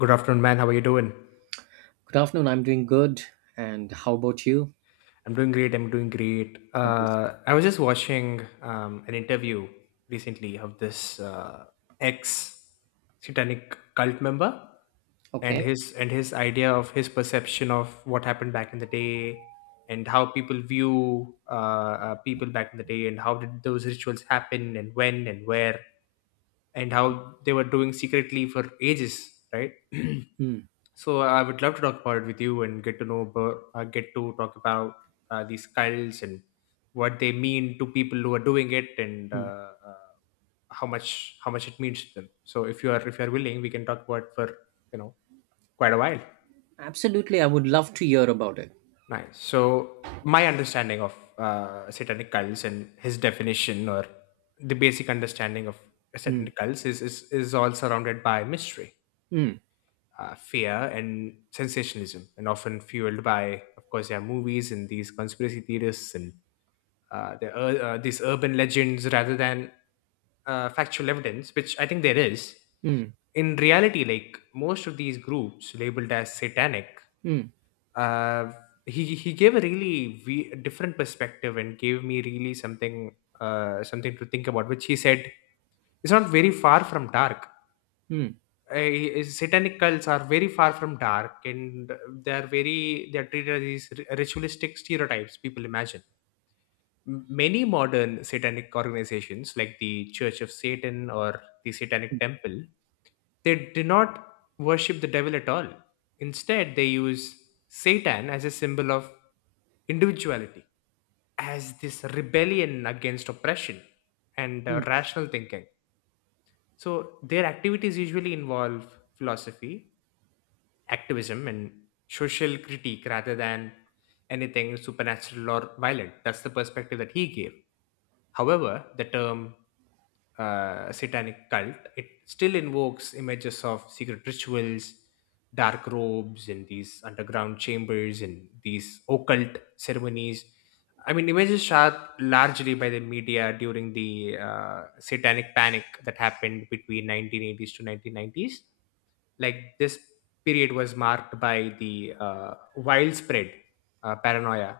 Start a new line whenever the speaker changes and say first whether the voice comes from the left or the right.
left: Good afternoon, man. How are you doing?
right: Good afternoon. I'm doing good. And how about you?
left: I'm doing great.
right: Amazing.
left: I was just watching an interview recently of this ex satanic cult member and
right: Okay.
left: his and his idea of his perception of what happened back in the day, and how people view people back in the day, and how did those rituals happen and when and where, and how they were doing secretly for ages, right?
right: Mm,
left: So I would love to talk about it with you and get to know about, get to talk about these cults and what they mean to people who are doing it and
right: mm.
left: how much it means to them. So if you are willing, we can talk about it for you know quite a while.
right: Absolutely. I would love to hear about it.
left: Nice. So my understanding of satanic cults and his definition, or the basic understanding of
right: Mm,
left: satanic cults, is all surrounded by mystery,
right: mm,
left: fear and sensationalism, and often fueled by, of course, their movies and these conspiracy theorists and these urban legends rather than factual evidence, which I think there is.
right: mm,
left: In reality, like most of these groups labeled as satanic,
right: mm,
left: uh, he gave a really different perspective and gave me really something to think about, which he said is not very far from dark.
right: mm,
left: Satanic cults are very far from dark, and they are very, they are treated as these ritualistic stereotypes people imagine. Many modern satanic organizations, like the Church of Satan or the Satanic Temple, they do not worship the devil at all. Instead, they use Satan as a symbol of individuality, as this rebellion against oppression and
right: mm.
left: rational thinking. So their activities usually involve philosophy, activism, and social critique rather than anything supernatural or violent. That's the perspective that he gave. However, the term satanic cult, it still invokes images of secret rituals, dark robes, and these underground chambers and these occult ceremonies. I mean, images shot largely by the media during the satanic panic that happened between 1980s to 1990s. Like this period was marked by the wild paranoia,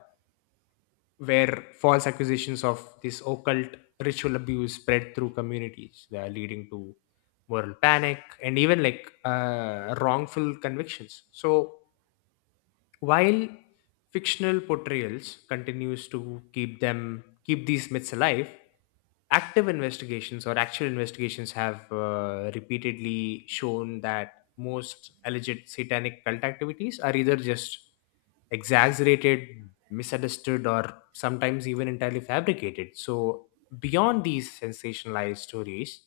left: where false accusations of this occult ritual abuse spread through communities, leading to moral panic and even like wrongful convictions. So while fictional portrayals continues to keep these myths alive, active investigations, or actual investigations, have repeatedly shown that most alleged satanic cult activities are either just exaggerated, misunderstood, or sometimes even entirely fabricated. So, beyond these sensationalized stories,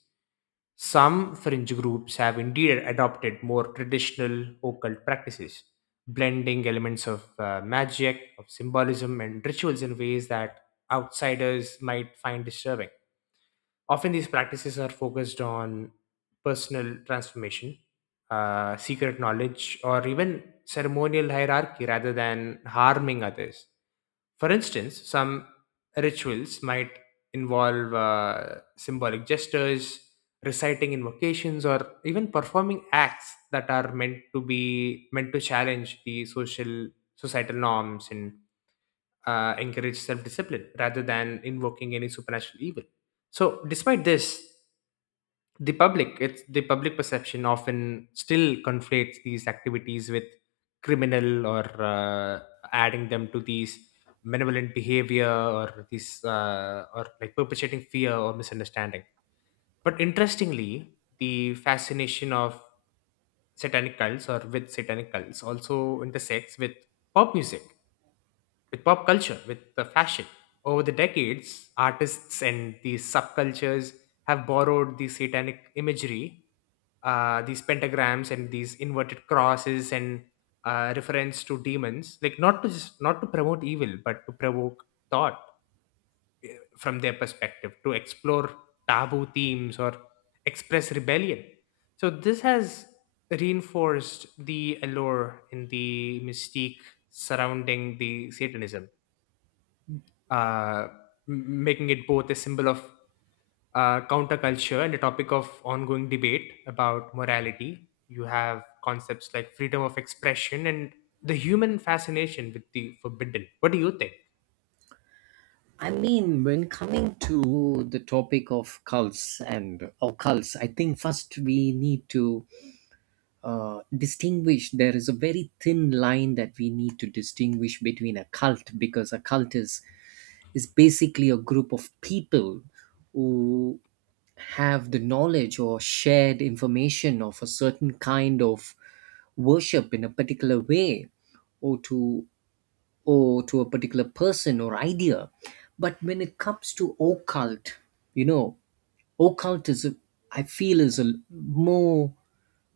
left: some fringe groups have indeed adopted more traditional occult practices, blending elements of magic, of symbolism, and rituals in ways that outsiders might find disturbing. Often, these practices are focused on personal transformation, secret knowledge, or even ceremonial hierarchy rather than harming others. For instance, some rituals might involve symbolic gestures, reciting invocations, or even performing acts that are meant to challenge the social, societal norms and encourage self-discipline rather than invoking any supernatural evil. So, despite this, the public it's the public perception often still conflates these activities with criminal or adding them to these malevolent behavior, or these or like perpetuating fear or misunderstanding. But interestingly, the fascination of satanic cults, or with satanic cults, also intersects with pop music, with pop culture, with the fashion. Over the decades, artists and these subcultures have borrowed the satanic imagery, these pentagrams and these inverted crosses, and reference to demons, like not to promote evil but to provoke thought, from their perspective, to explore taboo themes or express rebellion. So this has reinforced the allure in the mystique surrounding the satanism, uh, making it both a symbol of counterculture and the topic of ongoing debate about morality. You have concepts like freedom of expression and the human fascination with the forbidden. What do you think?
right: I mean, when coming to the topic of cults and occults, I think first we need to distinguish. There is a very thin line that we need to distinguish between a cult, because a cult is basically a group of people who have the knowledge or shared information of a certain kind of worship in a particular way, or to or to a particular person or idea. But when it comes to occult, you know, occult is, I feel, is a more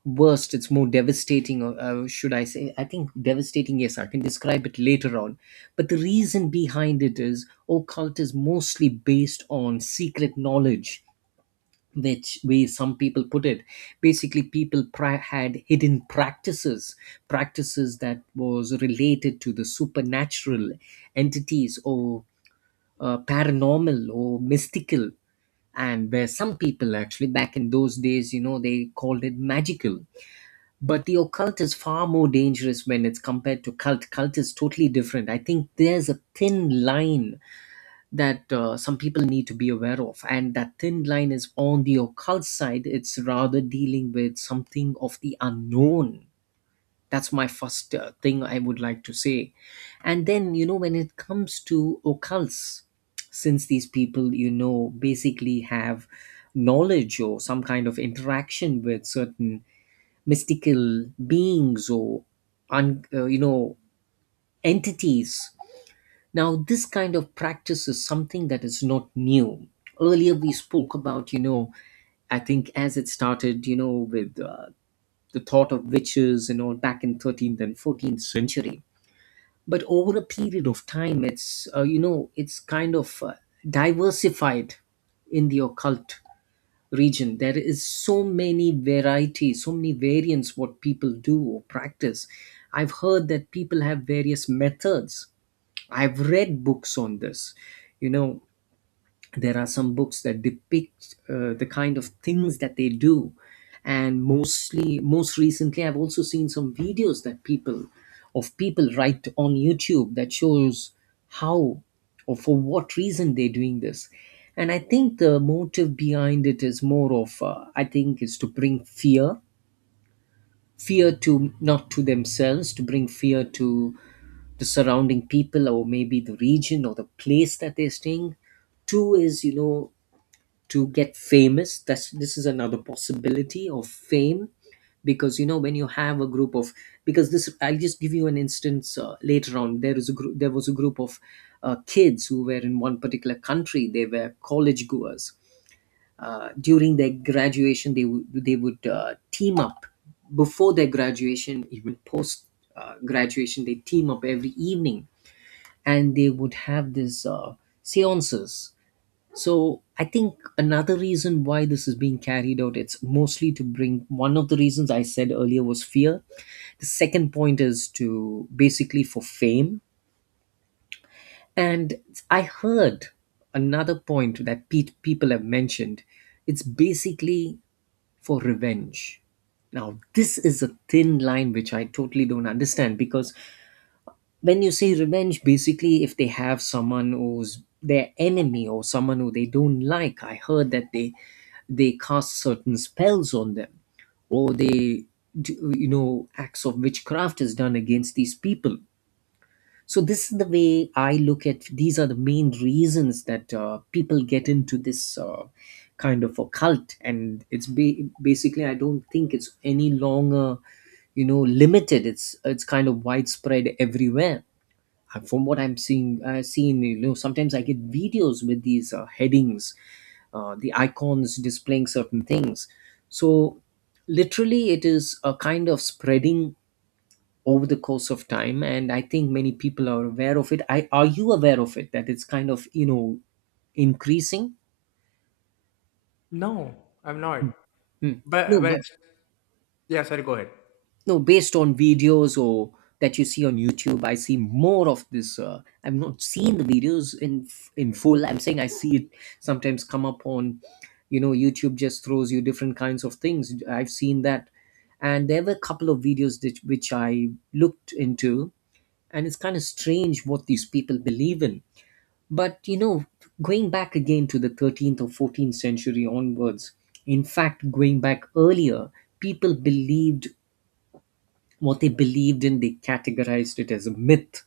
right: worst, it's more devastating. Or, should I say, I think devastating. Yes, I can describe it later on, but the reason behind it is, occult is mostly based on secret knowledge, which way some people put it. Basically, people had hidden practices that was related to the supernatural entities, or paranormal or mystical. And where some people actually back in those days, they called it magical. But the occult is far more dangerous when it's compared to cult. Cult is totally different. I think there's a thin line that some people need to be aware of, and that thin line is, on the occult side, it's rather dealing with something of the unknown. That's my first thing I would like to say. And then, when it comes to occults, since these people, basically have knowledge or some kind of interaction with certain mystical beings or un- uh, you know entities. Now, this kind of practice is something that is not new. Earlier, we spoke about, I think as it started, with the thought of witches and all back in 13th and 14th century. But over a period of time, it's kind of diversified in the occult region. There is so many varieties, so many variants, what people do or practice. I've heard that people have various methods. I've read books on this. You know, there are some books that depict the kind of things that they do. And mostly, most recently, I've also seen some videos, of people right on YouTube, that shows how or for what reason they're doing this. And I think the motive behind it is more of, I think, is to bring fear. Fear, to not to themselves, to bring fear to the surrounding people, or maybe the region or the place that they're staying. Two is, to get famous. That's this is another possibility of fame. Because, when you have a group of, because this, I'll just give you an instance. Later on, there was a group of kids who were in one particular country. They were college goers. During their graduation, they would team up. Before their graduation, even post graduation, they team up every evening, and they would have these seances. So I think another reason why this is being carried out, it's mostly to bring, one of the reasons I said earlier was fear. The second point is, to basically for fame. And I heard another point that people have mentioned. It's basically for revenge. Now, this is a thin line which I totally don't understand, because when you say revenge, basically if they have someone who's their enemy, or someone who they don't like, I heard that they cast certain spells on them, or they acts of witchcraft is done against these people. So this is the way I look at. These are the main reasons that people get into this kind of a cult. And it's basically, I don't think it's any longer, limited. It's kind of widespread everywhere. From what I'm seeing, seen, sometimes I get videos with these headings, the icons displaying certain things. So, literally, it is a kind of spreading over the course of time, and I think many people are aware of it. I Are you aware of it, that it's kind of, increasing?
left: No, I'm not.
right: Hmm.
left: But
right: No,
left: but
right: but
left: yeah, sorry, go ahead.
right: no, based on videos, or that you see on YouTube, I see more of this. I've not seen the videos in full, I'm saying. I see it sometimes come up on, YouTube just throws you different kinds of things. I've seen that, and there were a couple of videos which I looked into, and it's kind of strange what these people believe in. But, going back again to the 13th or 14th century onwards, in fact going back earlier, people believed, what they believed in, they categorized it as a myth.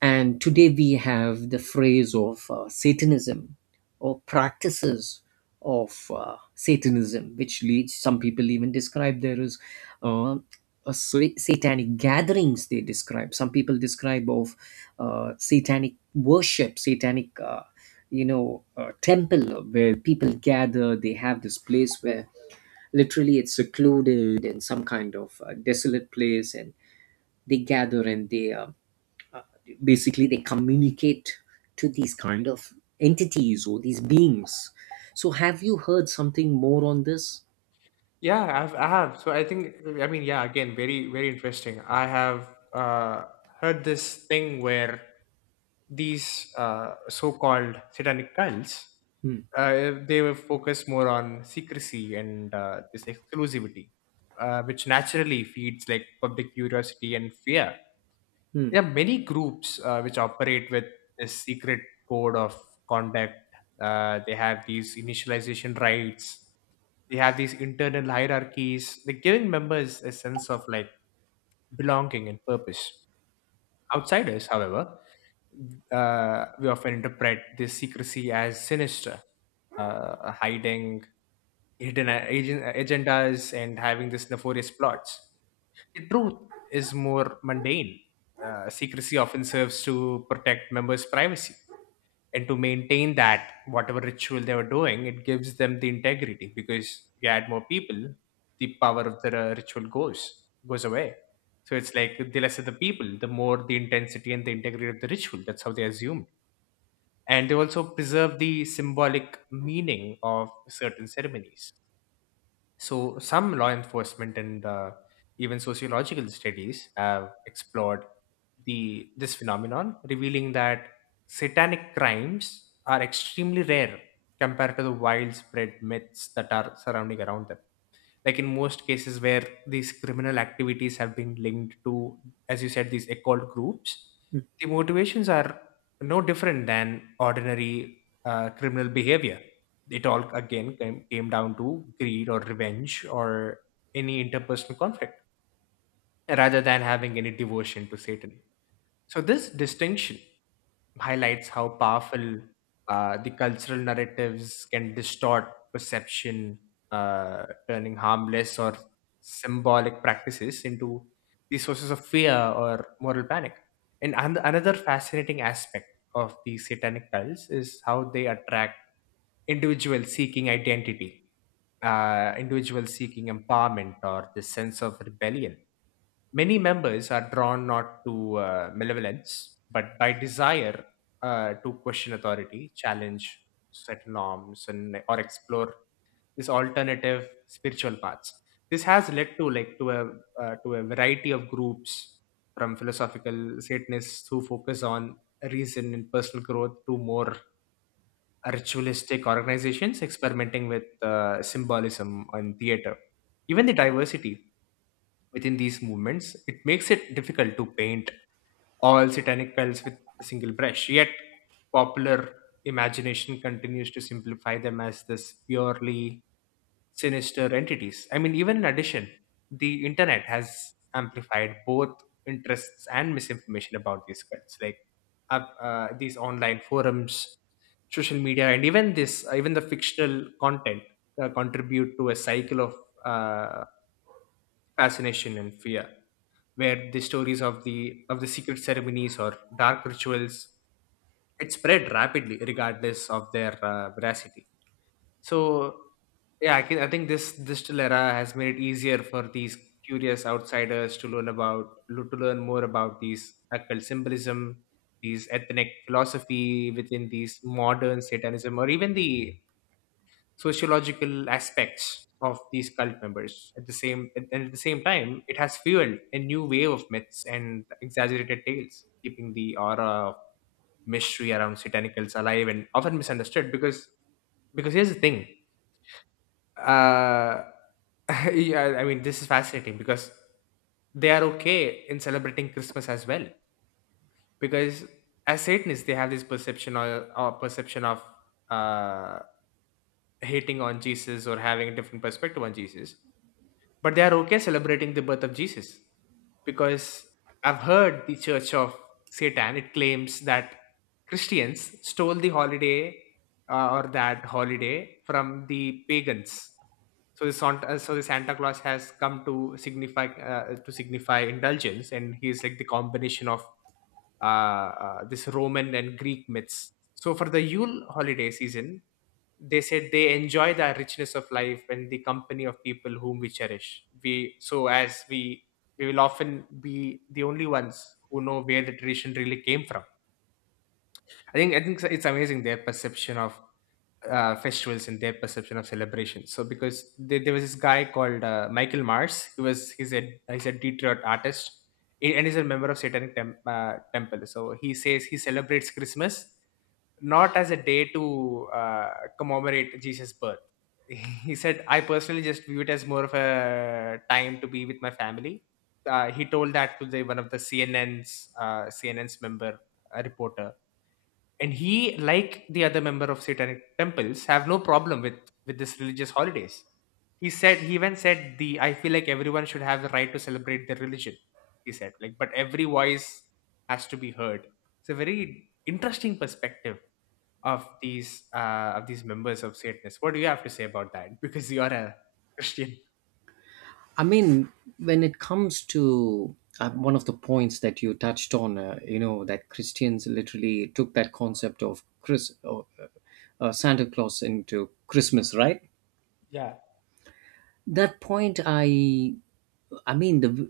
right: And today we have the phrase of Satanism, or practices of Satanism, which leads, some people even describe there as uh, a satanic gatherings. They describe some people describe of satanic worship, satanic temple where people gather. They have this place where literally it's secluded in some kind of desolate place, and they gather and they uh, basically they communicate to these kind of entities, or these beings. So have you heard something more on this?
left: I have. So I think, I mean, yeah, again, very very interesting. I have heard this thing where these so-called satanic cults,
right: Hmm,
left: they were focused more on secrecy and this exclusivity, which naturally feeds like public curiosity and fear.
right: hmm.
left: There are many groups which operate with this secret code of conduct. They have these initialization rights. They have these internal hierarchies. They're giving members a sense of like belonging and purpose. Outsiders, however, we often interpret this secrecy as sinister, hiding hidden agendas and having these nefarious plots. The truth is more mundane. Secrecy often serves to protect members' privacy and to maintain that whatever ritual they were doing, it gives them the integrity because you add more people, the power of the ritual goes away. So it's like the lesser the people, the more the intensity and the integrity of the ritual. That's how they assumed. And they also preserve the symbolic meaning of certain ceremonies. So, some law enforcement and even sociological studies have explored the this phenomenon, revealing that satanic crimes are extremely rare compared to the widespread myths that are surrounding around them. Like, in most cases where these criminal activities have been linked to, as you said, these occult groups, the motivations are no different than ordinary criminal behavior. It all again came down to greed or revenge or any interpersonal conflict rather than having any devotion to Satan. So this distinction highlights how powerful the cultural narratives can distort perception, turning harmless or symbolic practices into the sources of fear or moral panic. And another fascinating aspect of the satanic cults is how they attract individuals seeking identity, individuals seeking empowerment or the sense of rebellion. Many members are drawn not to malevolence, but by desire to question authority, challenge set norms, and or explore these alternative spiritual paths. This has led to to a variety of groups, from philosophical Satanists who focus on reason and personal growth to more ritualistic organizations experimenting with symbolism and theater. Even the diversity within these movements, it makes it difficult to paint all satanic bells with a single brush. Yet, popular imagination continues to simplify them as this purely sinister entities. I mean, even in addition, the internet has amplified both interests and misinformation about these cults, like these online forums, social media, and even even the fictional content contribute to a cycle of uh, fascination and fear, where the stories of the secret ceremonies or dark rituals, it spread rapidly regardless of their veracity. So yeah, I think this digital era has made it easier for these curious outsiders to learn about to learn more about these occult symbolism, these ethnic philosophy within these modern satanism, or even the sociological aspects of these cult members. At the same time, it has fueled a new wave of myths and exaggerated tales, keeping the aura of mystery around satanicals alive and often misunderstood. Because here's the thing, uh yeah, I mean, this is fascinating because they are okay in celebrating Christmas as well, because as Satanists, they have this or perception of uh hating on Jesus or having a different perspective on Jesus. But they are okay celebrating the birth of Jesus because I've heard the Church of Satan, it claims that Christians stole the holiday, or that holiday, from the pagans. So so the Santa Claus has come to signify indulgence, and he is like the combination of this Roman and Greek myths. So for the Yule holiday season, they said they enjoy the richness of life and the company of people whom we cherish. We so as we we will often be the only ones who know where the tradition really came from. I think it's amazing, their perception of festivals and their perception of celebration. So because there was this guy called Michael Mars. He's a Detroit artist, and he's a member of satanic Tem- Temple. So he says he celebrates Christmas, not as a day to commemorate Jesus' birth. He said, I personally just view it as more of a time to be with my family. He told that to the, one of the CNN's member, a reporter, and he, like the other member of Satanic temples, have no problem with this religious holidays. He said he even said the I feel like everyone should have the right to celebrate their religion. He said like, but every voice has to be heard. It's a very interesting perspective of these members of Satanists. What do you have to say about that? Because you are a Christian.
right: I mean, when it comes to one of the points that you touched on, that Christians literally took that concept of chris Santa Claus into Christmas, right?
left: Yeah,
right: that point I mean, the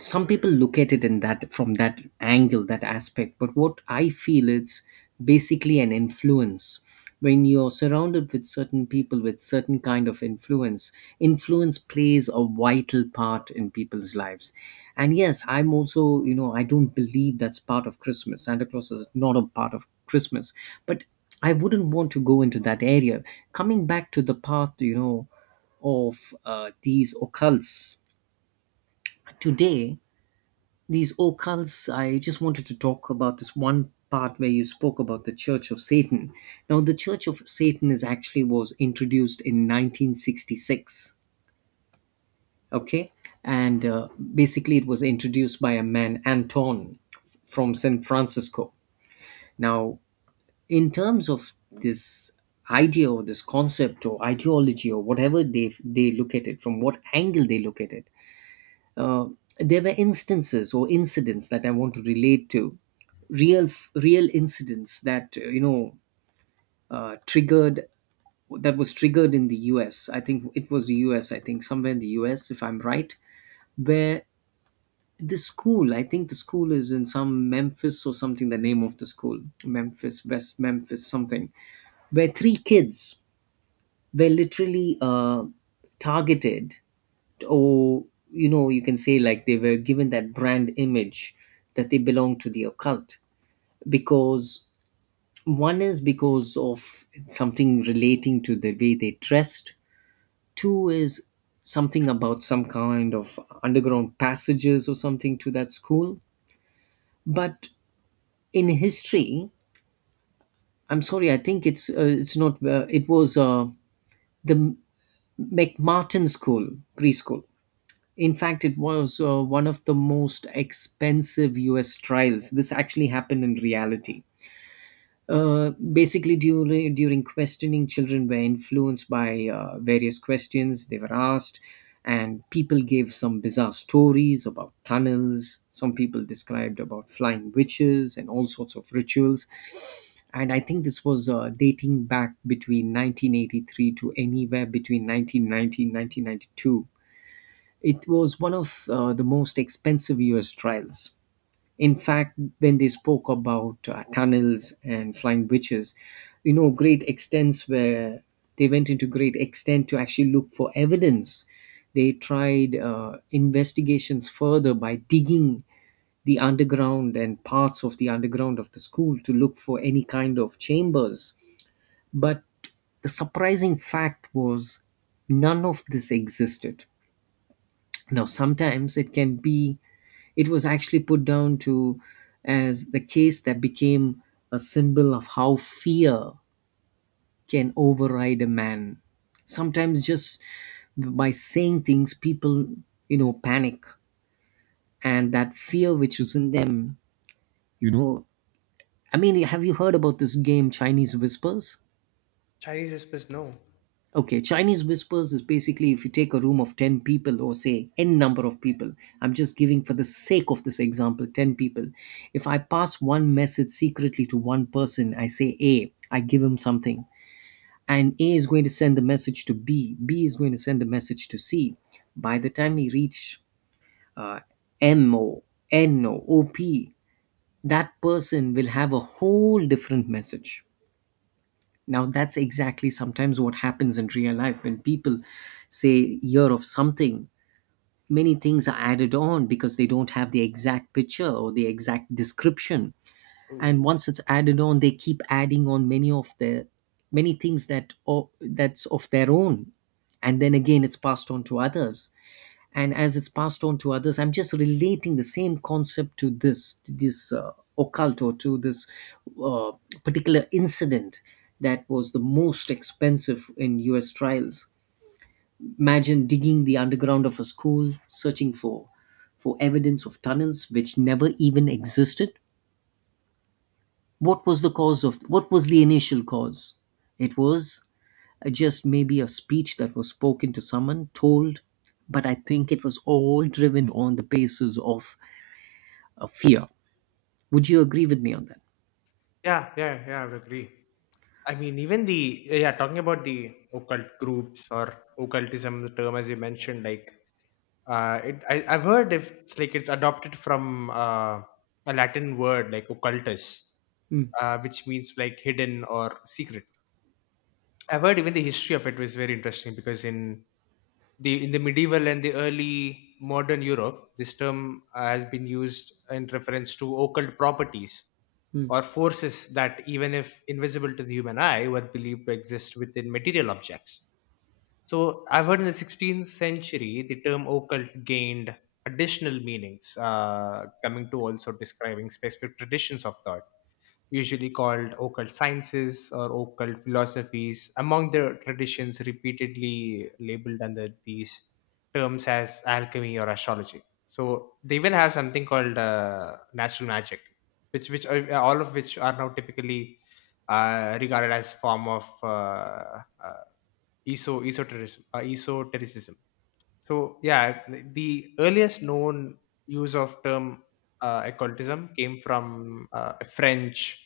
right: some people look at it in that, from that angle, that aspect. But what I feel, it's basically an influence. When you're surrounded with certain people with certain kind of influence, influence plays a vital part in people's lives. And yes, I'm also, I don't believe that's part of Christmas. Santa Claus is not a part of Christmas. But I wouldn't want to go into that area. Coming back to the path, of these occults today, these occults, I just wanted to talk about this one part where you spoke about the Church of Satan. Now, the Church of Satan is actually was introduced in 1966. Okay. And basically, it was introduced by a man, Anton, from San Francisco. Now, in terms of this idea, or this concept, or ideology, or whatever, they look at it from what angle they look at it. Uh, there were instances or incidents that I want to relate to, real real incidents that you know triggered that was triggered in the U.S. I think it was the U.S. I think somewhere in the U.S., if I'm right, where, the school, I think the school is in some Memphis or something. The name of the school, Memphis West Memphis, something, where three kids were literally targeted, or, you can say, like, they were given that brand image, that they belong to the occult. Because, one is because of something relating to the way they dressed, two is something about some kind of underground passages or something to that school. But in history, I'm sorry, I think it's not it was the mcmartin school preschool. In fact, it was one of the most expensive U.S. trials. This actually happened in reality. Basically, during questioning, children were influenced by various questions they were asked, and people gave some bizarre stories about tunnels. Some people described about flying witches and all sorts of rituals. And I think this was, dating back between 1983 to anywhere between 1990 and 1992. It was one of, the most expensive US trials. In fact, when they spoke about tunnels and flying witches, great extents, where they went into great extent to actually look for evidence. They tried investigations further by digging the underground and parts of the underground of the school to look for any kind of chambers. But the surprising fact was, none of this existed. Now, sometimes it can be it was actually put down to, as the case that became a symbol of how fear can override a man. Sometimes just by saying things, people, panic. And that fear which is in them, you know. I mean, have you heard about this game, Chinese Whispers?
left: Chinese whispers, no.
right: Okay, Chinese whispers is basically, if you take a room of 10 people, or say n number of people, I'm just giving for the sake of this example 10 people. If I pass one message secretly to one person, I say A, I give him something, and A is going to send the message to B, B is going to send the message to C. By the time he reach uh, M O, N O, O P, that person will have a whole different message now. That's exactly sometimes what happens in real life when people say year of something. Many things are added on because they don't have the exact picture or the exact description. And
left: Ooh.
right: once it's added on, they keep adding on many of the many things that or, that's of their own, and then again it's passed on to others, and as it's passed on to others, I'm just relating the same concept to this occult, or to this uh, particular incident that was the most expensive in US trials. Imagine digging the underground of a school searching for evidence of tunnels which never even existed. What was the cause of what was the initial cause? It was just maybe a speech that was spoken to someone told, but I think it was all driven on the basis of fear. Would you agree with me on that?
left: Yeah, yeah, yeah, I would agree. I mean, talking about the occult groups or occultism, the term as you mentioned, like I've heard if it's like it's adopted from a Latin word like occultus,
right: Mm,
left: which means like hidden or secret. I've heard even the history of it was very interesting because in the medieval and the early modern Europe, this term has been used in reference to occult properties
right: mm.
left: or forces that, even if invisible to the human eye, were believed to exist within material objects. So, I've heard in the 16th century, the term occult gained additional meanings, coming to also describing specific traditions of thought usually called occult sciences or occult philosophies, among the traditions repeatedly labeled under these terms as alchemy or astrology. So they even have something called natural magic, all of which are now typically regarded as form of uh, esotericism. Esotericism. So yeah, the earliest known use of term occultism came from French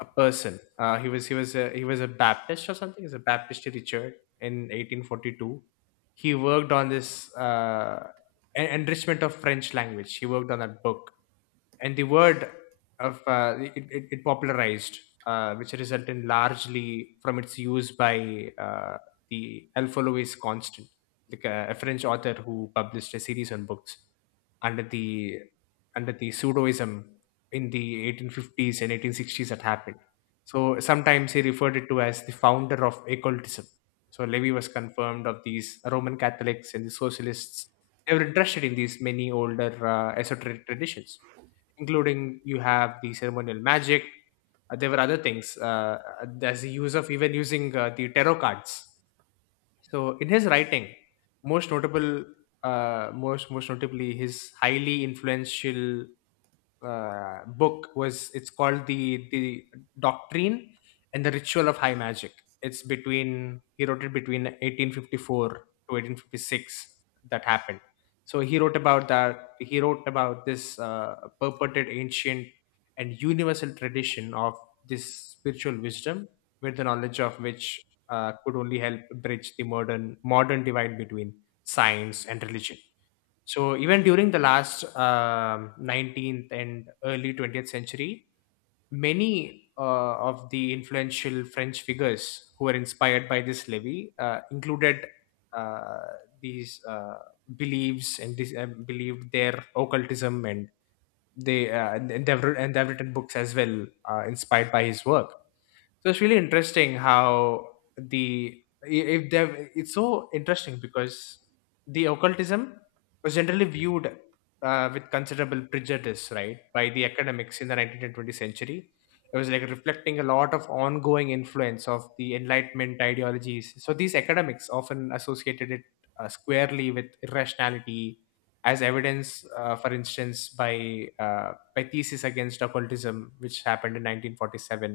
left: a person. He was a Baptist or something. He's a Baptist Richard in 1842. He worked on this enrichment of French language. He worked on that book, and the word of it popularized, which resulted largely from its use by the Alpha Constant, like a French author who published a series on books under the under the pseudoism in the 1850s and 1860s that happened. So sometimes he referred it to as the founder of occultism. So Levy was confirmed of these Roman Catholics and the socialists. They were interested in these many older esoteric traditions, including you have the ceremonial magic. There were other things. There's the use of even using the tarot cards. So in his writing, most notable, most most notably, his highly influential book was, it's called the doctrine and the ritual of high magic. It's between he wrote it between 1854 to 1856, that happened. So he wrote about that. He wrote about this purported ancient and universal tradition of this spiritual wisdom, with the knowledge of which could only help bridge the modern divide between science and religion. So even during the last 19th and early 20th century, many of the influential French figures who were inspired by this Levy included these beliefs and believed their occultism, and they and they've writ- and they've written books as well inspired by his work. So it's really interesting how the I- if they it's so interesting because the occultism was generally viewed with considerable prejudice, right, by the academics in the 19th and 20th century. It was like reflecting a lot of ongoing influence of the Enlightenment ideologies. So these academics often associated it squarely with irrationality, as evidence, for instance, by thesis against occultism, which happened in 1947.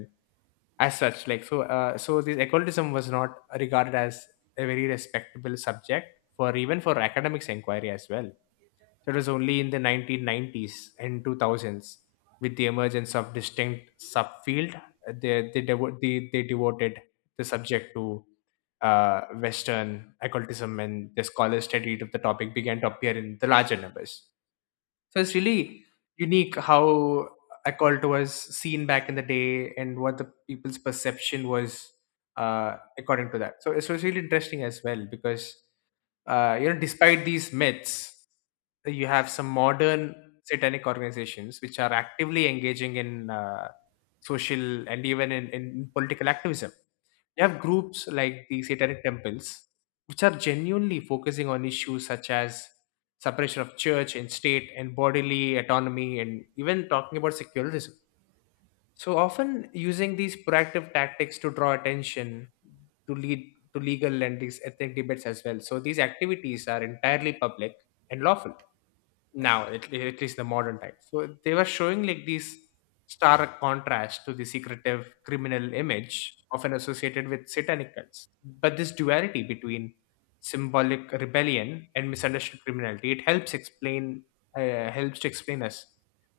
left: As such, like, so this occultism was not regarded as a very respectable subject for even for academics inquiry as well. So it was only in the 1990s and 2000s with the emergence of distinct subfield they devoted the subject to uh, western occultism, and the scholars studied of the topic began to appear in the larger numbers. So it's really unique how occult was seen back in the day and what the people's perception was according to that. So it's was really interesting as well because you know, despite these myths, you have some modern satanic organizations which are actively engaging in social and even in political activism. You have groups like the Satanic Temples, which are genuinely focusing on issues such as separation of church and state and bodily autonomy and even talking about secularism. So often using these proactive tactics to draw attention to lead to legal and these ethnic debates as well. So these activities are entirely public and lawful now at, at least the modern time. So they were showing like these stark contrast to the secretive criminal image often associated with satanic cults. But this duality between symbolic rebellion and misunderstood criminality, it helps explain helps to explain us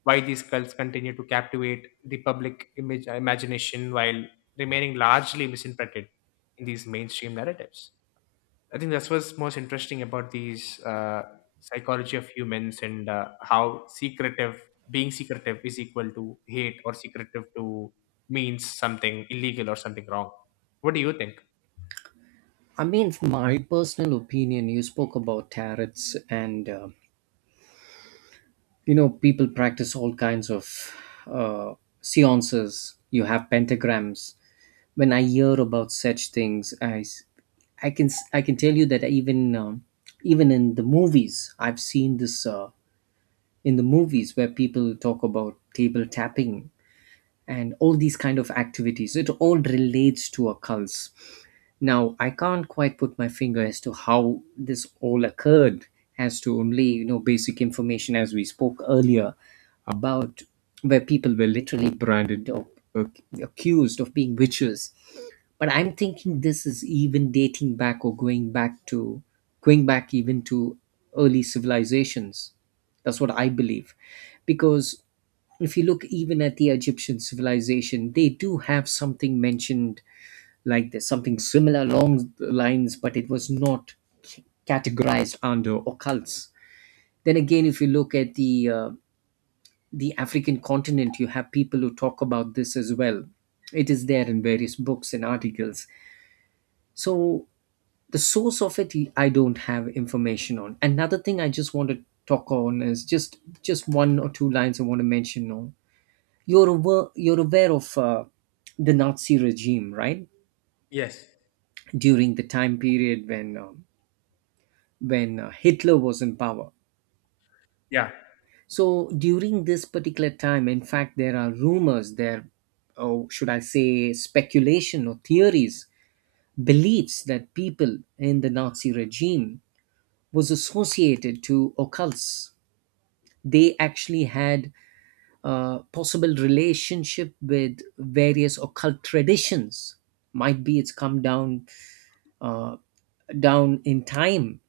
left: why these cults continue to captivate the public image imagination while remaining largely misinterpreted in these mainstream narratives. I think that's what's most interesting about these psychology of humans and how secretive being secretive is equal to hate or secretive to means something illegal or something wrong. What do you think?
right: I mean, from my personal opinion, you spoke about tarots, and you know, people practice all kinds of uh, seances. You have pentagrams. When I hear about such things, I can I can tell you that even even in the movies, I've seen this in the movies where people talk about table tapping and all these kind of activities. It all relates to occults. Now, I can't quite put my finger as to how this all occurred, as to only, you know, basic information as we spoke earlier about where people were literally branded or accused of being witches. But I'm thinking this is even dating back or going back to going back even to early civilizations. That's what I believe. Because if you look even at the Egyptian civilization, they do have something mentioned like there's something similar along the lines, but it was not categorized under occults. Then again, if you look at the African continent, you have people who talk about this as well. It is there in various books and articles. So the source of it, I don't have information on. Another thing I just want to talk on is just one or two lines I want to mention on. You're aware of the Nazi regime, right?
left: Yes.
right: During the time period when Hitler was in power.
left: Yeah.
right: So during this particular time, in fact, there are rumors, there, or should I say, speculation or theories, beliefs that people in the Nazi regime was associated to occults. They actually had a possible relationship with various occult traditions. Might be it's come down uh, down in time.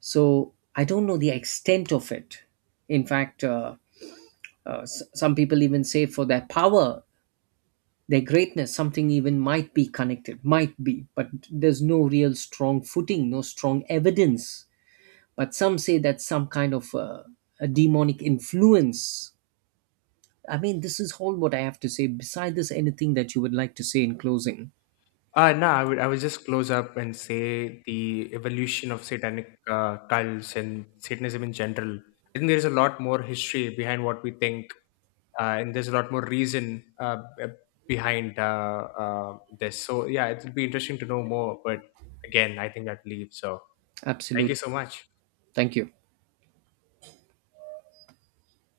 right: So I don't know the extent of it. In fact, some people even say for their power, their greatness, something even might be connected, might be, but there's no real strong footing, no strong evidence. But some say that some kind of a demonic influence. I mean, this is all what I have to say. Beside this, anything that you would like to say in closing?
left: No, I would just close up and say the evolution of satanic cults and Satanism in general. I think there is a lot more history behind what we think and there's a lot more reason behind this. So yeah, it will be interesting to know more. But again, I think that leaves. So thank you
right: Absolutely.
left: so much.
right: Thank you.